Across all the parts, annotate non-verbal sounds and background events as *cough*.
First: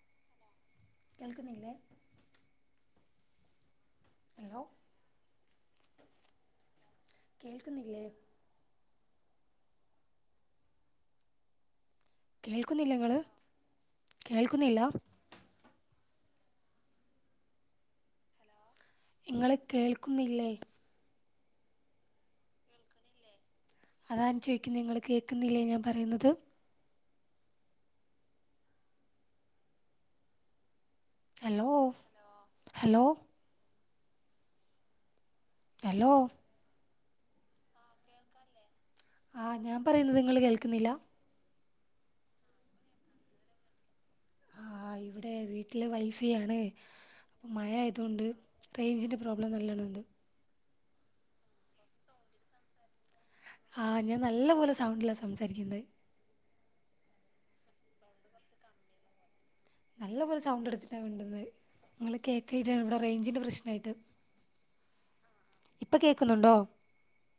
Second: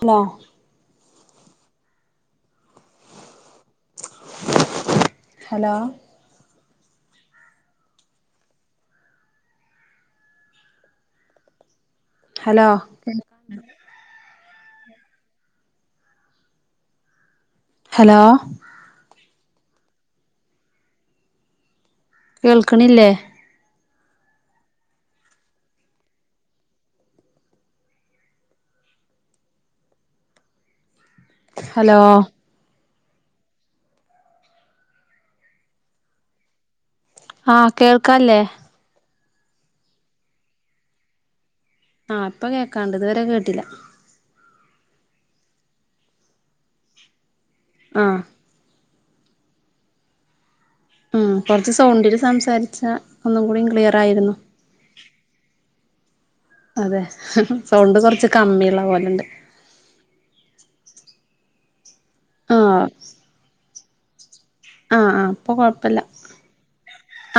Hello? കേൾക്കുന്നില്ലേ? Hello? Hello? കേൾക്കുന്നില്ലേ? Hello കേൾക്കുന്നില്ല ങ്ങള് കേൾക്കുന്നില്ല. ഹലോ? നിങ്ങള് കേൾക്കുന്നില്ലേ? കേൾക്ണില്ലേ? അതാണ് ചോദിക്കുന്നത് നിങ്ങൾ കേൾക്കുന്നില്ലേ ഞാൻ പറയുന്നത്. ഹലോ? ഹലോ? ഹലോ? ആഹ് കേൾക്കാല്ലേ? ആഹ് ഞാൻ പറയുന്നത് നിങ്ങള് കേൾക്കുന്നില്ല. ആഹ് ഇപ്പം കേൾക്കാണ്ട് ഇതുവരെ കേട്ടില്ല ആഹ് ഇവിടെ വീട്ടില് വൈഫയാണ് അപ്പൊ ആഹ് മഴായതൊണ്ട് റേഞ്ചിന്റെ പ്രോബ്ലം നല്ലണംണ്ട് ഉം കൊറച്ച് സൗണ്ടില് സംസാരിച്ചാ ആഹ് ഞാൻ നല്ല പോലെ സൗണ്ടിലാ സംസാരിക്കുന്നെത് അതെ സൗണ്ട് കുറച്ച് കമ്മിള്ള പോലെണ്ട് നല്ല പോലെ സൗണ്ട് എടുത്തിട്ടാ മിണ്ടുന്നത് ഇങ്ങള് ആഹ് കേൾക്കായിട്ടാണ് ഇവിടെ റേഞ്ചിന്റെ പ്രശ്നായിട്ട് ആഹ് ആ ഇപ്പൊ കൊഴപ്പല്ല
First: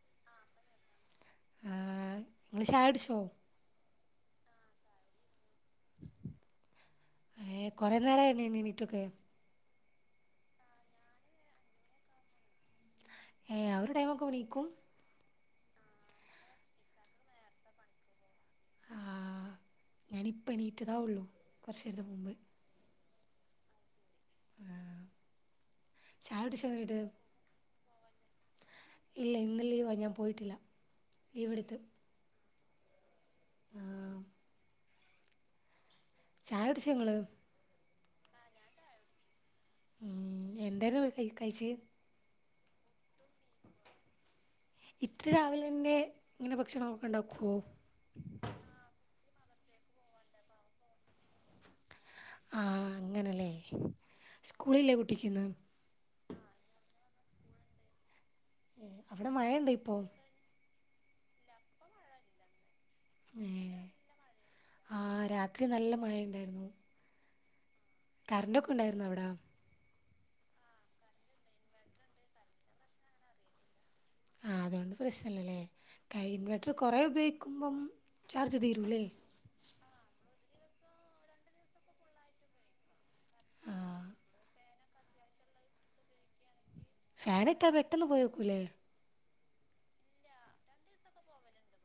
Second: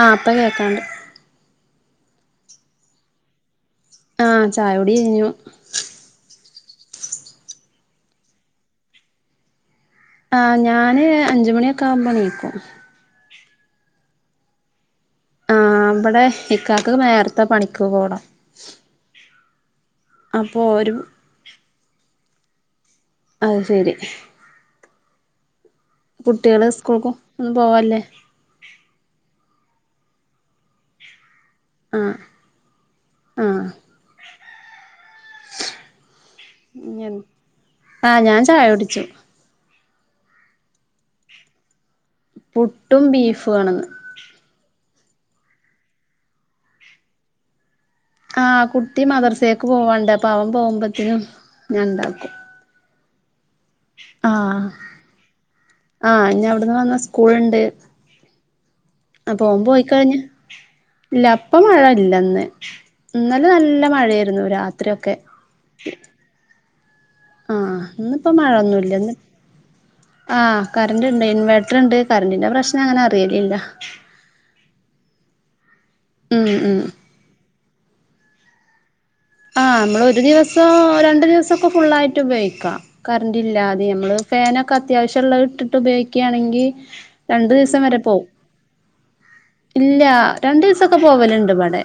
ആഹ് ഇപ്പൊ കേക്കാണ്ട് ആഹ് ഇങ്ങള് ചായുടിച്ചോ ആഹ് ചായുടി കയ്ഞ്ഞു ഏഹ് കൊറെ നേരായിനീ എണീട്ടൊക്കെ ആഹ് ഞാന് അഞ്ചുമണിയൊക്കെ ആവുമ്പോണീക്കും ഏഹ് ആ ഒരു ടൈമൊക്കാമ്പൊ ണീക്കും ആഹ് ഇവിടെ ഇക്കാക്ക് നേരത്തെ പണിക്ക് പോണം ആഹ് ഞാനിപ്പ അപ്പൊ ഒരു എണീറ്റതാ ഉള്ളൂ കുറച്ച് നേരത്തെ മുമ്പ് അത് ശരി ഉം കുട്ട്യാള് സ്കൂൾക്ക് ഒന്നു പോവാൻല്ലേ ഇല്ല ഇന്ന് ലീവ ഞാൻ പോയിട്ടില്ല ലീവെടുത്ത് അഹ് ആഹ് ചായ കുടിച്ചോ നിങ്ങൾ ആഹ് ഞാൻ ചായുടിച്ചു ഉം എന്തേര്ന്നു കഴിച്ചെ പുട്ടും ബീഫുവാണിന്ന് ഇത്ര രാവിലെന്നെ ഇങ്ങനെ ഭക്ഷണം ഒക്കെ ഇണ്ടാക്കുവോ ആ കുട്ടി മദർസേക്ക് പോവാണ്ട് അപ്പൊ അവൻ പോവുമ്പോത്തിനും ഞാൻ ഇണ്ടാക്കും ആഹ് അങ്ങനെലേ ആഹ് ആഹ് ഇനി അവിടുന്ന് വന്നാ സ്കൂൾ ഇണ്ട് അവിടെ അപ്പൊ മഴ ഓന് ഉണ്ടോ ഇപ്പോൾ പോയിക്കഴിഞ്ഞ ഇല്ല അപ്പ മഴല്ലന്ന് ഇന്നല നല്ല മഴയായിരുന്നു ആ രാത്രിയൊക്കെ രാത്രി നല്ല മഴയുണ്ടായിരുന്നു ആഹ് ഇന്നിപ്പോ മഴൊന്നുല്ല ഇന്ന് ആഹ് കറണ്ട് ഇണ്ട് ഇൻവേട്ടർണ്ട് കറന്റിന്റെ പ്രശ്നം അങ്ങനെ അറിയലില്ല ആഹ് അതോണ്ട് പ്രശ്നല്ലല്ലേ കൈ ഉം ഇൻവേർട്ടർ ഉം കൊറേ ഉപയോഗിക്കുമ്പം ചാർജ് തീരൂലേ ആഹ് ഇമ്മൾ ഒരു ദിവസൊ രണ്ടു ദിവസൊക്കെ ഫുുള്ളായിട്ട് ഉപയോഗിക്കാം ആ കറന്റില്ലാതേം നമ്മള് ഫാനൊക്കെ അത്യാവശ്യള്ള ഇട്ടിട്ട് ഉപയോഗിക്കയാണെങ്കി രണ്ട് ഫാനിട്ടാൽ ദീസം വരെ പെട്ടെന്ന് പോവും പോയേക്കൂലേ ഇല്ല രണ്ടീസൊക്കെ പോവലുണ്ട് ഇബടെ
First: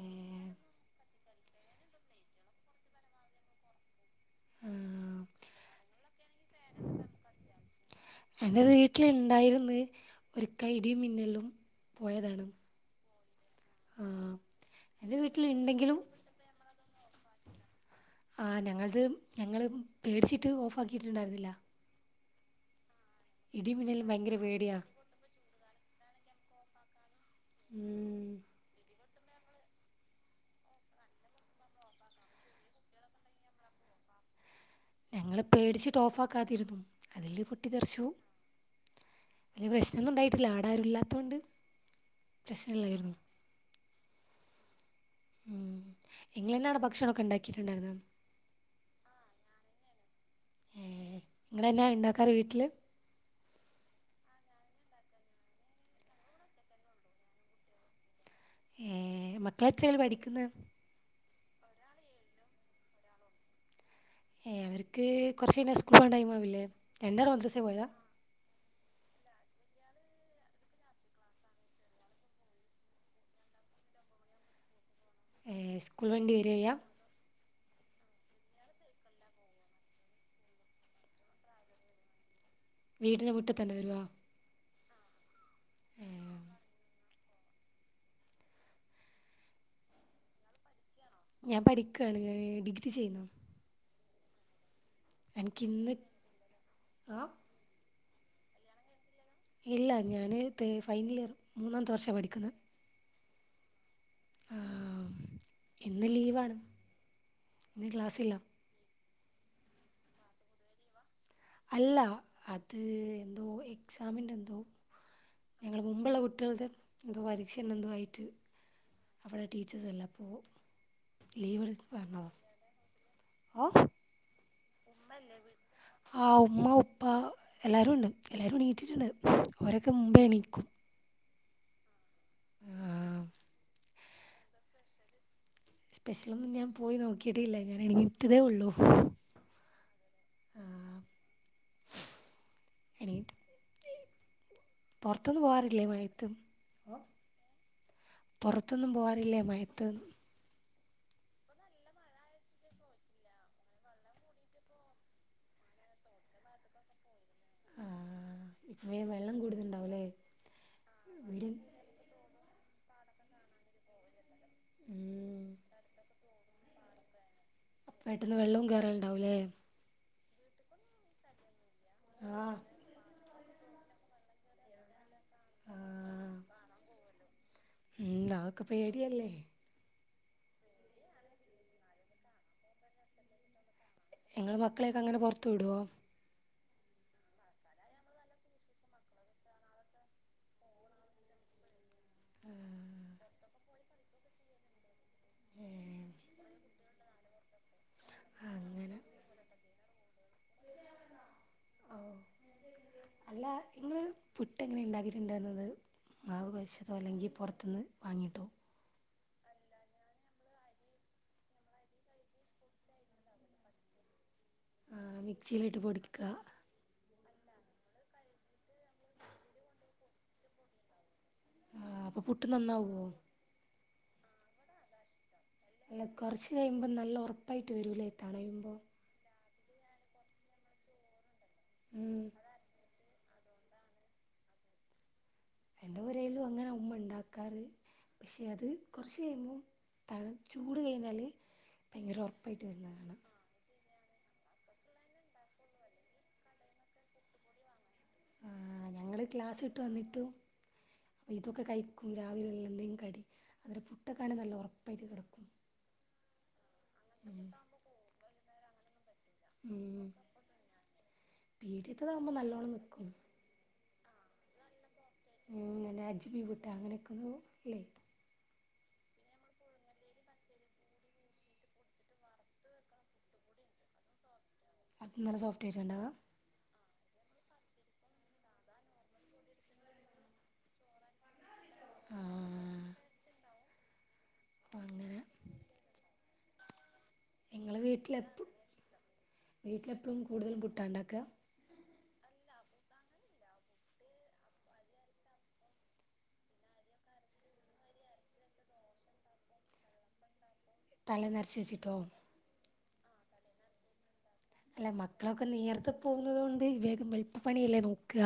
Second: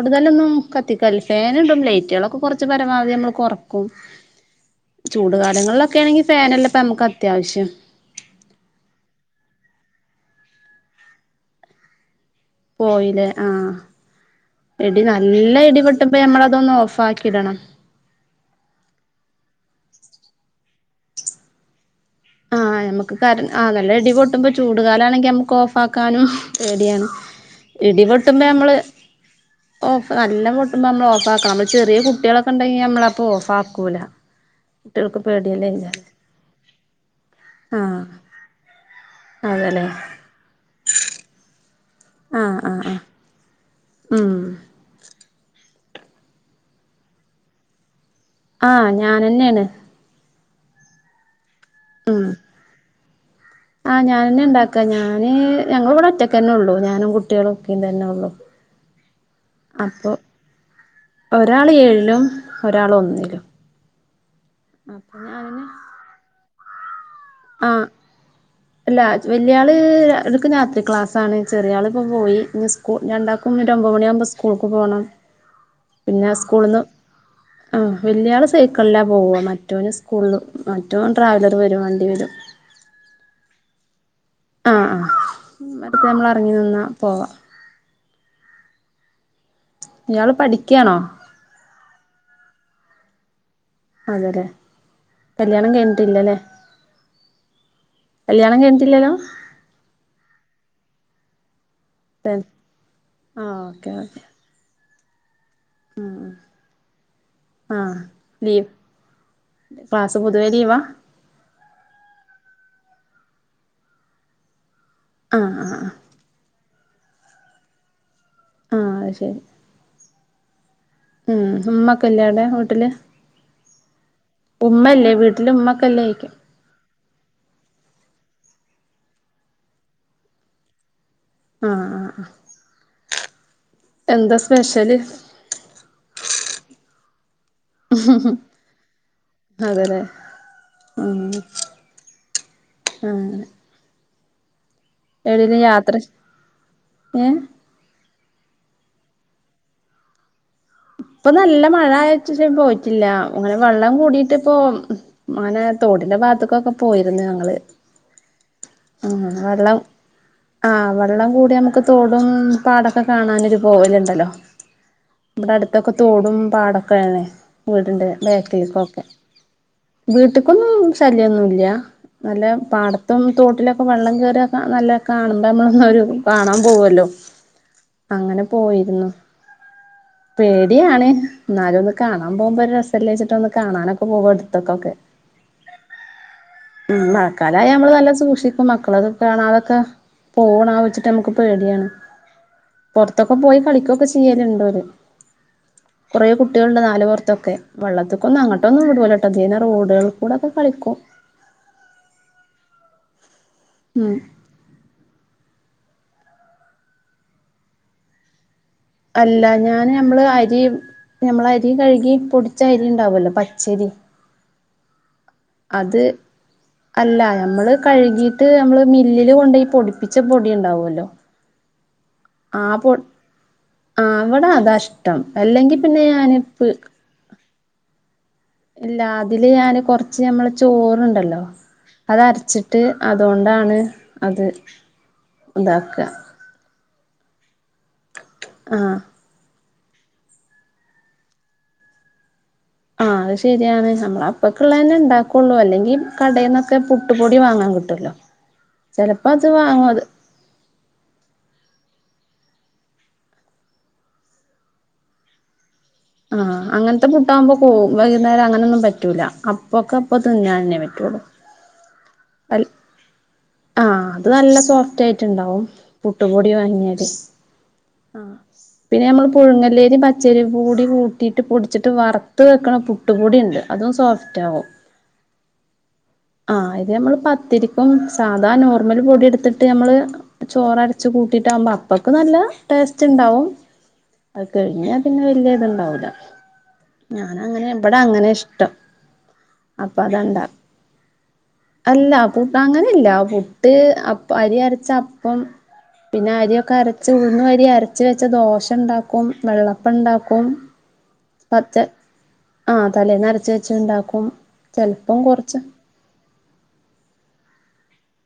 ഏ കത്തിക്കൽല ഫാ നിടും ലെയ്റ്റുകളൊക്കെ കൊർച്ച് പരമാവധി നമ്മൾ കൊറക്കും ആ ചൂട്കാലങ്ങളിലൊക്കെ ആണെങ്കിൽ ഫാനല്ലെ ഇപ്പ നമ്മക്ക് അത്യാവശ്യം എന്റെ വീട്ടില്ണ്ടായിര്ന്ന് ഒരിക്ക ഇടിയും മിന്നൽലും പോയതാണ് പോയിലെ ആഹ് ആ ഇടി എൻ്റെ നല്ല ഇടി വീട്ടിലുണ്ടെങ്കിലും വെട്ട്മ്പ ഞമ്മളതൊന്ന് ഓഫ് ആക്കി ഇടണം ആഹ് ഞങ്ങൾത് ഞങ്ങൾ പേടിച്ചിട്ട് ഓഫ് ആക്കിയിട്ടുണ്ടായിരുന്നില്ല ആഹ് ഞമ്മക്ക് കരന്റ് ആ ഇടിയും നല്ല മിന്നലും ഇടി ഭയങ്കര പൊട്ടുമ്പോ പേടിയാണ് ചൂടുകാലാണെങ്കി നമ്മക്ക് ഓഫ് ആക്കാനും പേടിയാണ് ഇടിപൊട്ടുമ്പോ ഞമ്മള് ഓഫ് നല്ലം പൊട്ടുമ്പോ അമ്മള് ഓഫാക്കണം നമ്മൾ ചെറിയ കുട്ട്യാളൊക്കെ ഇണ്ടെങ്കിൽ നമ്മളപ്പൊ ഓഫ് ആക്കൂല കുട്ടികൾക്ക് ഞങ്ങള് പേടിയല്ലേ പേടിച്ചിട്ട് ഇല്ലാതെ ഓഫ് ആക്കാതിരുന്നു അതില് പൊട്ടി ആഹ് തെറിച്ചു വലിയ അതെല്ലേ പ്രശ്നൊന്നും ഉണ്ടായിട്ടില്ല ആടാരുല്ലാതോണ്ട് ആഹ് ആഹ് ആഹ് പ്രശ്നല്ലായിരുന്നു ഉം ഉം ഇങ്ങളെന്നാട ഭക്ഷണം ഒക്കെ ഇണ്ടാക്കിട്ടുണ്ടായിരുന്നെ ആഹ് ഞാനന്നെയാണ് ഏഹ് ഇങ്ങളന്നാ ഇണ്ടാക്കാറ് വീട്ടില്? ആഹ് ഞനന്നെ ഉണ്ടാക്കാ ഞാന് ഞങ്ങളിവിടെ ഒറ്റക്കെന്നെള്ളൂ ഞാനും കുട്ടികളു ഉപ്പേം തന്നെ ഉള്ളു ഏഹ് മക്കളെത്രേല് അപ്പൊ പഠിക്കുന്ന്? ഒരാള് ഏഴിലും ഒരാള് ഒന്നിലും ഏഹ് അവർക്ക് അപ്പൊ ഞാന് കൊറച്ചയ്ഞ്ഞാ സ്കൂൾ പോവാൻ ടൈം ആവില്ലേ എന്റെ ആഹ് അല്ല വല്യാള് എടുക് രാത്രി ക്ലാസ് ആണ് ചെറിയ ആളിപ്പൊ പോയി ഇന്ന് സ്‌കൂ രണ്ടാക്കും ഒരു ഒമ്പമണിയാവുമ്പൊ സ്കൂൾക്ക് പോണം സ്കൂൾ പിന്നെ വണ്ടി വരികയാ സ്കൂള്ന്ന് വല്യാള് സൈക്കളിലാ പോവ മറ്റോന് സ്കൂളും മറ്റോൻ ട്രാവലറ് വെരും വണ്ടിവരും. വീട്ടിന് മുറ്റതന്നെ വരുവോ ആഹ് ആഹ് അത്പ്പൊ നമ്മള് എറങ്ങി നിന്നാ പോവാ ഇയാള് പഠിക്ക്യാണോ ഞാൻ പഠിക്കാണ് ഡിഗ്രിചെയ്യുന്നു അതെലെ എനിക്ക് കല്യാണം ഇന്ന് കഴിഞ്ഞിട്ടില്ലലെ ആ കല്യാണം കഴിഞ്ഞിട്ടില്ലലൊ ഇല്ല ഞാന് തേ ഫൈനലിയർ മൂന്നാമത്തെ വർഷം ആഹ് ഓക്കെ ഓക്കെ ആഹ് ആഹ് ആഹ് ഇന്ന് ആഹ് ക്ലാസ്സില്ല ലീവ് ക്ലാസ് പൊതുവേ ലീവാ അല്ല അത് എന്തോ എക്സാമിൻ്റെ എന്തോ ആഹ് ഞങ്ങള് ആഹ് മുമ്പുള്ള കുട്ട്യോൾടെ എന്തോ പരീക്ഷന്നെ എന്തോ ആയിട്ട് ആഹ് അത് അവിടെ ടീ ച്ചേഴ്സ് എല്ലാം അപ്പോ ആഹ് ഹുമ്മക്കെല്ല്യ വീട്ടില് ആഹ് ഉമ്മല്ലേ ഉമ്മല്ല്യ വീട്ടില് ഉമ്മക്കല്ലേക്കും ആഹ് ഉമ്മാ ഉപ്പ എല്ലാരുണ്ട് എല്ലാരുംണീറ്റിട്ടുണ്ട് ഓരൊക്കെ മുമ്പേ എണീക്കും ആഹ് ആഹ് ആഹ് ആഹ് എന്താ സ്പെഷ്യല് സ്പെഷ്യലൊന്നും ഞാൻ പോയിനോക്കിട്ടിയില്ലേ ഞാനെണീറ്റതെ ഒള്ളു അതെലെ ഉം ആഹ് അങ്ങനെ പൊറത്തൊന്നും എവിടേലും പോവാറില്ലേ യാത്ര മഴയത്തും ഓഹ് ഏഹ് പൊറത്തൊന്നും പോവാറില്ലേ മഴയത്ത്. ഇപ്പൊ നല്ല മഴ ആയേച്ചേഷം പോയിട്ടില്ല അങ്ങനെ വെള്ളം കൂടിട്ടിപ്പോ മഴേ തോട്ടിന്റെ ഭാഗത്തേക്കൊക്കെ പോയിരുന്നു ഞങ്ങള് ഇപ്പേ ആഹ് വെള്ളം കൂടുതലുണ്ടാവൂലേ ആഹ് വെള്ളം വീട് കൂട്യാമ്മക്ക് തോടും പാടൊക്കെ കാണാനൊരു പോവലുണ്ടല്ലോ ഉം ഇബ്ടെ അടുത്തൊക്കെ തോടും പാടൊക്കെയാണ് വീടിന്റെ പെട്ടെന്ന് വെള്ളവും ബേക്കിൽക്കൊക്കെ കേറലുണ്ടാവൂലേ വീട്ട്ക്കൊന്നും ശല്യൊന്നുല്ല നല്ല ആഹ് പാട ത്തും തോട്ടിലൊക്കെ വെള്ളംകേറിയാ കാണാ നല്ലെ ക്കാണും നമ്മൾന്നൊരു ആഹ് കാണാൻ പോവല്ലോ ഉം അങ്ങനെ അതൊക്കെ പോയിരുന്നു പേടിയല്ലേ പേടിയാണ് എന്നാലുംഒന്ന് കാണാൻ പോവുമ്പൊരു രസല്ലെച്ചിട്ട് ഒന്ന് കാണാനൊ ഇങ്ങള് മക്കളെയൊക്കങ്ങനെ പൊറത്ത് വിടോ ഉം മഴക്കാലായ അമ്മള്നല്ല സൂക്ഷിക്കും മക്കളതൊക്കെ കാണാതൊക്കാ പോണാവെച്ചിട്ട് മ്മക്ക് പേട്യയാണ് ആഹ് പൊറത്തൊക്കെ പോയി കളിക്കൊക്കെ ചെയ്യല്ണ്ടോര് ഏഹ് കൊറേ കുട്ട്യേൾണ്ട് നാല് പൊർത്തൊക്കെ വെള്ളത്ത്ക്കൊന്ന അങ്ങട്ടൊന്നു അങ്ങനെ വിടൂലട്ടൊ ഇതിയേനെ റോഡ് കളിൽ കൂടെക്കെ കളിക്കും ഔ അല്ലാ ഇൻ ഉം പുട്ട്എങ്ങനെ ണ്ടാക്കിട്ട്ണ്ടേർന്നത് മാവ്കൊയച്ചതോ അല്ലെങ്കി പൊറത്ത്ന്ന് വാങ്ങിയിട്ടോ അല്ല ഞാന് നമ്മള് അരി നമ്മളരികഴ്കി പൊടിച്ച അരിണ്ടാവല്ലോ പച്ചരി *unintelligible* അത് പൊടിക്കുക അല്ല നമ്മള് കഴുകിട്ട് നമ്മള് മില്ലില് കൊണ്ടോയി പൊടിപ്പിച്ച പൊടി ഉണ്ടാവല്ലോ ആ അപ്പോൾ പുട്ട് ആ പോ നന്നാവുമോ ആ അവടെ അതാഷ്ടം അല്ലെങ്കി എ പിന്നെ ല്ല ഞാന് കുറച്ച് പ്പ് കഴിയുമ്പോ നല്ല ഉറപ്പായിട്ട് വരൂല്ലേ തണയുമ്പോ ല്ല അതില് ഞാന് കൊറച്ച് ഞമ്മള് ചോറണ്ടല്ലോ അത് ഉം അരച്ചി ട്ട് അതോണ്ടാണ് അത് ന്റെ ഇതാക്ക പുരയിലും അങ്ങനെ ഉമ്മ ണ്ടാക്കാറ് പക്ഷെ അത് ആഹ് കൊറച്ച് *unintelligible* ത ചൂട് കഴിഞ്ഞാല് ഭയങ്കര ഉറപ്പായിട്ട് വരുന്നകാണാ ആഹ് അത് ശരിയാണ് നമ്മള അപ്പൊക് ഉള്ളന്നെ ഉണ്ടാക്കുള്ളൂ അല്ലെങ്കിൽ കടേല് ന്നൊക്കെ പുട്ടുപൊടി വാങ്ങാൻ കിട്ടുവല്ലോ ആ ഞങ്ങള് ചെലപ്പോ അത് ക്ലാസ്സ് ഇട്ട് വാങ്ങും അത് വന്നിട്ടും ഇതൊക്കെ കഴിക്കും രാവിലെല്ലെ എന്തെങ്കിലും കടി അതെ പുട്ടൊക്കെ ആണ നല്ല ഉറപ്പായിട്ട് കെടക്കും ആഹ് അങ്ങനത്തെ പുട്ടാവുമ്പോ പോവും വൈകുന്നേരം അങ്ങനെന്നും പറ്റൂല അപ്പോക്കെ അപ്പോ തിന്നാൻ ന്നെ പറ്റൊള്ളൂ പീടിയത്തതാവുമ്പോ നല്ലോണ്ണം നിക്കും ആഅത് നല്ല സോഫ്റ്റ് ആയിട്ടുണ്ടാവും അങ്ങനെ അജ്ബി പുട്ടുപൊടി വിട്ട വാങ്ങിയാല് അങ്ങനെയൊക്കെ ഒന്ന് ഇല്ലേ *inaudible* പിന്നെ നമ്മൾ പുഴുങ്ങല്ലേരി പച്ചരി കൂടി കൂട്ടിയിട്ട് പൊടിച്ചിട്ട് വറുത്ത് വെക്കണംപുട്ട് പുട്ട് പൊടിണ്ട് അതും സോഫ്റ്റ് ആകും അത് നല്ല സോഫ്റ്റായിട്ടുണ്ടാവുക ആഹ ഇത് നമ്മള് പത്തിരിക്കുംസ് സാധാ നോർമൽ പൊടി എടുത്തിട്ട് നമ്മള് ചോറരച്ചു കൂട്ടിട്ടാകുമ്പോ അപ്പക്ക് ആ നല്ല ടേസ്റ്റ് ണ്ടാവും അത് കഴിഞാൽ അങ്ങനെ പിന്നെ വല്യ തുണ്ടാവൂല ഞാന അങ്ങനെ ഞങ്ങൾ ബഡെ അങ്ങനെ വീട്ടിലെപ്പ ഇഷ്ടം അപ്പൊ വീട്ടിലെപ്പോഴും അതണ്ടാകീ കൂടുതലും പുട്ടാണ്ടാക്കുക അല്ല പുട്ട് അങ്ങനില്ല പുട്ട് അപ്പ അരി അരച്ച അപ്പം പിന്നെ അരിയൊക്കെ അരച്ച് ഉഴുന്ന് അരി അരച്ച വെച്ച ദോശണ്ടാക്കും വെള്ളപ്പ ണ്ടാക്കും തലെ നരച്ചിവെച്ചിട്ടോ ആ തലെന്നരച്ച് വെച്ണ്ടാക്കും അല്ല മക്കളൊക്കെ നേർത്ത് പോകുന്നത തൊണ്ട് വേഗം എളുപ്പ പണിയല്ലേ നോക്ക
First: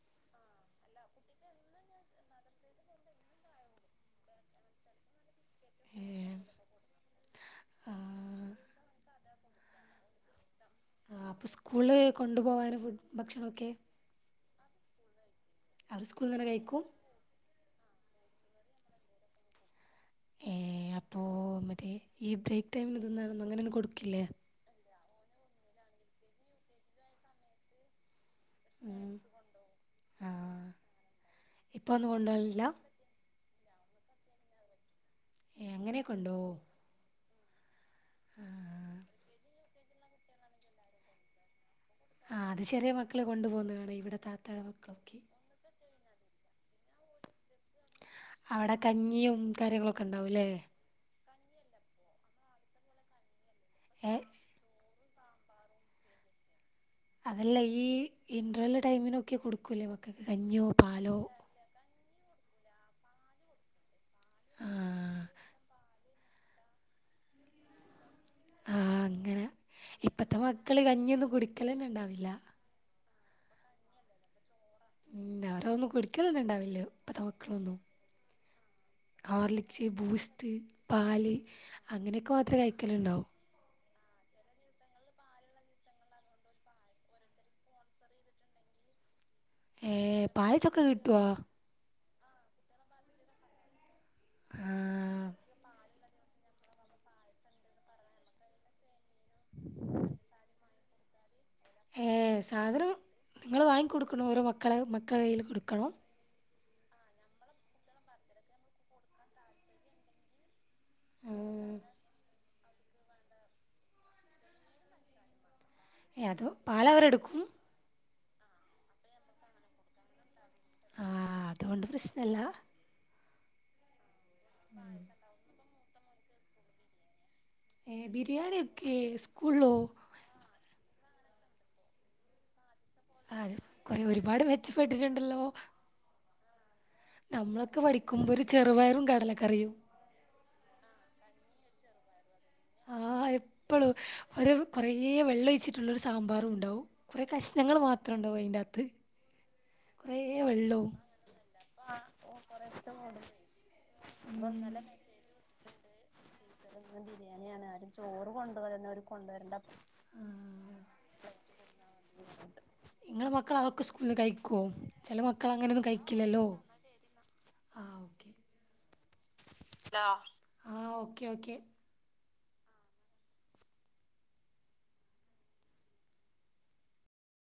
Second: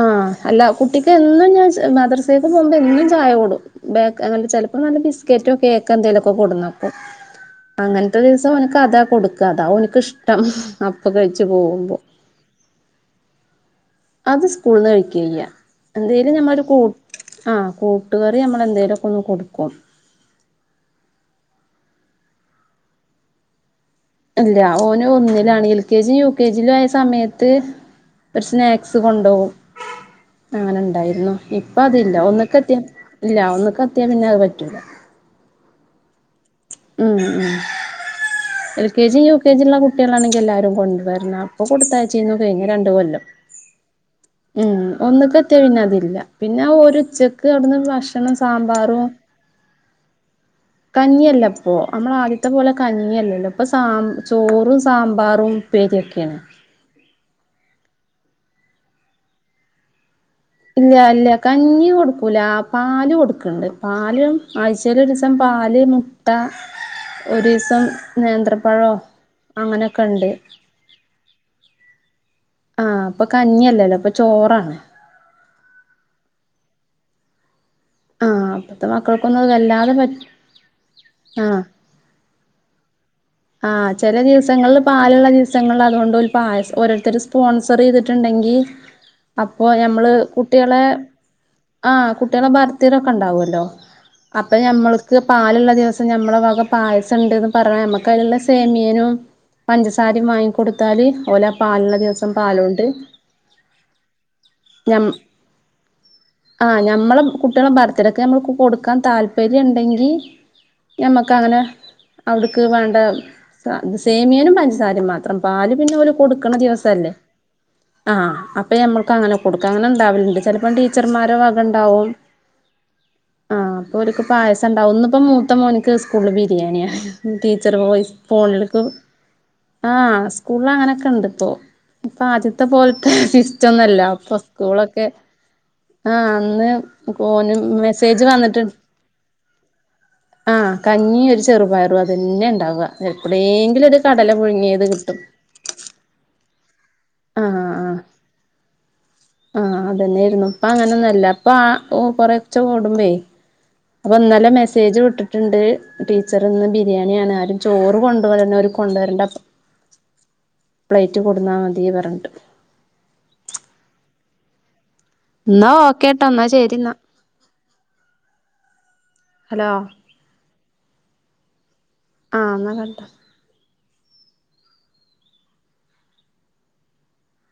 ആഅല്ല കുട്ടിക്ക് എന്നും ഞാൻ മദ്രസേക്ക് പോകുമ്പോ എന്നും ചായ കൊടുക്കും ബക്ക് അങ്ങനെ ചെലപ്പോ നല്ല ബിസ്കറ്റോ കേക്കോ എന്തേലുമൊക്കെ കൊടുന്നക്കും ആ അങ്ങനത്തെ ദിവസം എനക്ക് അതാ കൊടുക്ക അതാ ഒന് ക്കിഷ്ടം അപ്പ കഴിച്ചു പോകുമ്പോ കൊണ്ടു പോകാൻ ഫുഡ് ഭക്ഷണോക്കെ അത് സ്കൂളിൽന്ന് കഴിക്കില്യ അവർ സ്കൂളിൽ എന്തേലും നിന്ന് തന്നെ ഞമ്മൊരു കൂ കഴിക്കും ആകൂട്ടുകറി നമ്മള എന്തേലുക്കെ ഒന്ന് കൊടുക്കും ഏ അപ്പൊ മറ്റേ ഈ ബ്രേക്ക് ടൈമന് തിന്നാണെന്നും അങ്ങനെയൊന്നും കൊടുക്കില്ലേ ഇല്ല ഓന് ഒന്നിലാണ് എൽ കെ ജിയും യു കെ ജിയിലും ആയ സമയത്ത് ഒരു സ്നാക്സ് ഉം. കൊണ്ടാവും ആ അങ്ങനെ ഉണ്ടായിരുന്നു ഇപ്പൊ ഇപ്പോൾ ഒന്നും അതില്ല ഒന്നിൽ ക്കെ കൊണ്ടുപോകില്ല എത്തി ഇല്ല ഒന്ന് കത്തിയാ പിന്നെ അത് പറ്റൂല ഏങ്ങനെയൊക്കെണ്ടോ ഉം ഉം ൽ *unintelligible* L K G U K G ള്ള കുട്ടികളാണെങ്കിൽ എല്ലാരും കൊണ്ടുവരണം ന്ന അപ്പ കൊടുത്തയാച്ചി ചിനു ആ അത് കെയിഞ്ഞു രണ്ട് ചെറിയ മക്കൾ കൊല്ലം കൊണ്ടുപോകുന്നതാണ് ഇവിടെ താത്തയുടെ ഉം മക്കളൊക്കെ ഒന്നികെ പിന്നെ അതില്ല പിന്നെ ഒരു ഉച്ചയ്ക്ക് അവിടുന്ന് ഭക്ഷണം അവിടെ സാമ്പാറും കഞ്ഞിയും കാര്യങ്ങളൊക്കെ ഉണ്ടാവുംല്ലേ കഞ്ഞിയല്ല പ്പൊ നമ്മള ആദ്യത്തെ പോലെ കഞ്ഞിയല്ലല്ലോ പ്പൊ സാമ്പ ഏ ചോറും സാമ്പാറും ഉപ്പേരിക്കെണ് അതല്ല ഈ ഇൻഡ്രബൽ ടൈമിനൊക്കെ കൊടുക്കൂല്ലേ കഞ്ഞിയോ ഇല്ല പാലോ ഇല്ല കഞ്ഞി കൊടുക്കൂല പാല് കൊടുക്കണ്ട് പാലും ആ ആഴ്ചെല് ഒരീസ് സം പാല് മുട്ട ഒരീസം ആ നേന്ത്രപ്പഴോ അങ്ങനെ അങ്ങനെക്കെണ്ട് ഇപ്പത്തെ മക്കള് കഞ്ഞിന്നും കുടിക്കലന്നെ ഉണ്ടാവില്ല ആ പ്പൊ കഞ്ഞില്ലല്ലോ പ്പൊ ചോറാണ് ഉം അവരൊന്നും കുടിക്കലൊന്നും ണ്ടാവില്ല ഇപ്പത്തെ മക്കളൊന്നും ആ അപ്പത്തെ മക്കൾക്കൊന്നും അത് ഹോർലിക്സ് വല്ലാതെ പ ബൂസ്റ്റ് പാല് ആ അങ്ങനെയൊക്കെ മാത്രം കഴിക്കല ഉണ്ടാവും ആഹ ചില ദിവസങ്ങളിൽ പാലുള്ള ദിവസങ്ങളിൽ അതുകൊണ്ട് ഒരു പായസം ഓരോരുത്തർ സ്പോൺസർ ചെയ്തിട്ടുണ്ടെങ്കി അപ്പോ ഏ പായസൊക്കെ കിട്ടോ? ആ കുട്ടികളെ ബർത്ത് ഡേ ഒക്കെ ഉണ്ടാവല്ലോ അപ്പൊ ആ ഞമ്മൾക്ക് പാല്ള്ള ദിവസം നമ്മള വക പായസണ്ട്ന്ന് പറ നമ്മക്ക് അതിനുള്ള സെമിയനും പഞ്ചസാരയും വാങ്ങികൊടു ത്താല് ഓല ഏ സാധനം നിങ്ങൾ വാങ്ങി കൊടുക്കണ ഓരോ മക്കളെ മക്കൾ കയ്യിൽ കൊടുക്കണോ ആ ഞമ്മളെ കുട്ടിളെ ബർത്ത്ഡേക്ക് ഞമ്മക്ക് കൊടുക്കാൻ താല്പര്യണ്ടെങ്കി ഞമ്മക്ക് അങ്ങനെ അവിടുക്ക് വേണ്ട സേമിയനും പഞ്ചസാരയും മാത്രം പാല് പിന്നെ ഓല് ഏ അത് കൊട്ക്ക്ണ ദിവസല്ലേ പാലവരെടുക്കും ആ അപ്പ ഞമ്മൾക്ക് അങ്ങനെ കൊടുക്ക അങ്ങനെണ്ടാവലുണ്ട് ചെലപ്പം ആഹ് അതുകൊണ്ട് ടീച്ചർമാരെവകണ്ടാവും പ്രശ്നല്ല ആ അപ്പൊ ഓര്ക്ക് പായസണ്ടാവും ഇന്നിപ്പോ മൂത്ത മോനിക്ക് സ്കൂള് ബിരിയാണിയ ചെറ് ഏഹ് വോയിസ് ഫോണിക്ക് ബിരിയാണിയൊക്കെ സ്കൂളിലോ ആ സ്കൂള അങ്ങനൊക്കെ ഇണ്ട് ഇപ്പോ ഇപ്പൊ ആദ്യത്തെ പോലെ അത് സിസ്‌റ്റൊന്നല്ല കൊറെ പ്പൊ ഒരുപാട് സ്കൂളൊക്കെ മെച്ചപ്പെട്ടിട്ടുണ്ടല്ലോ ആ അന്ന് ഓന് നമ്മളൊക്കെ മെസ്സേജ് പഠിക്കുമ്പോ ഒരു വന്നിട്ട്ണ്ട് ചെറുപയറും കടലക്കറിയും ആ കഞ്ഞി ഒരു ചെറുപയറും അതന്നെണ്ടാവ ആഹ് എപ്പളും എപ്പ്ളേങ്കിലൊര് കടല പുഴുങ്ങിയത് കിട്ടും ട്ടുള്ളരു സാമ്പാറുംണ്ടാവും കുറേ കശ്ണങ്ങൾ മാത്രം ണ്ടാവും അയ്ന്റെകത്ത് ആ അതന്നെയിരുന്നു പ്പഅങ്ങനെന്നുംല്ല പ്പൊ ആ കൊറെച്ച ഓടുമ്പേയ് അപ്പൊന്നലെ മെസ്സേജ് വിട്ടിട്ടുണ്ട് ടീച്ചർ ഇന്ന് ബിരിയാണി ആണ് ആരും ചോറ് കൊണ്ടപോരനോര് കൊണ്ട് വരേണ്ട ടപ്പ് ആ പ്ലൈറ്റ് കൊട്ന്നാ മതി പറഞ്ഞിട്ട് നിങ്ങളെ മക്കൾ അതൊക്കെ സ്കൂളന്ന് കഴിക്കുവോ ചില മക്കള എന്നാ അങ്ങനെയൊന്നും ഓക്കേട്ടോ കഴിക്കില്ലല്ലോ എന്നാ ശരി എന്നാ ആഹ് ഹലോ ആ ഓക്കെ ഓക്കെ ആന്നാ കട്ടാക്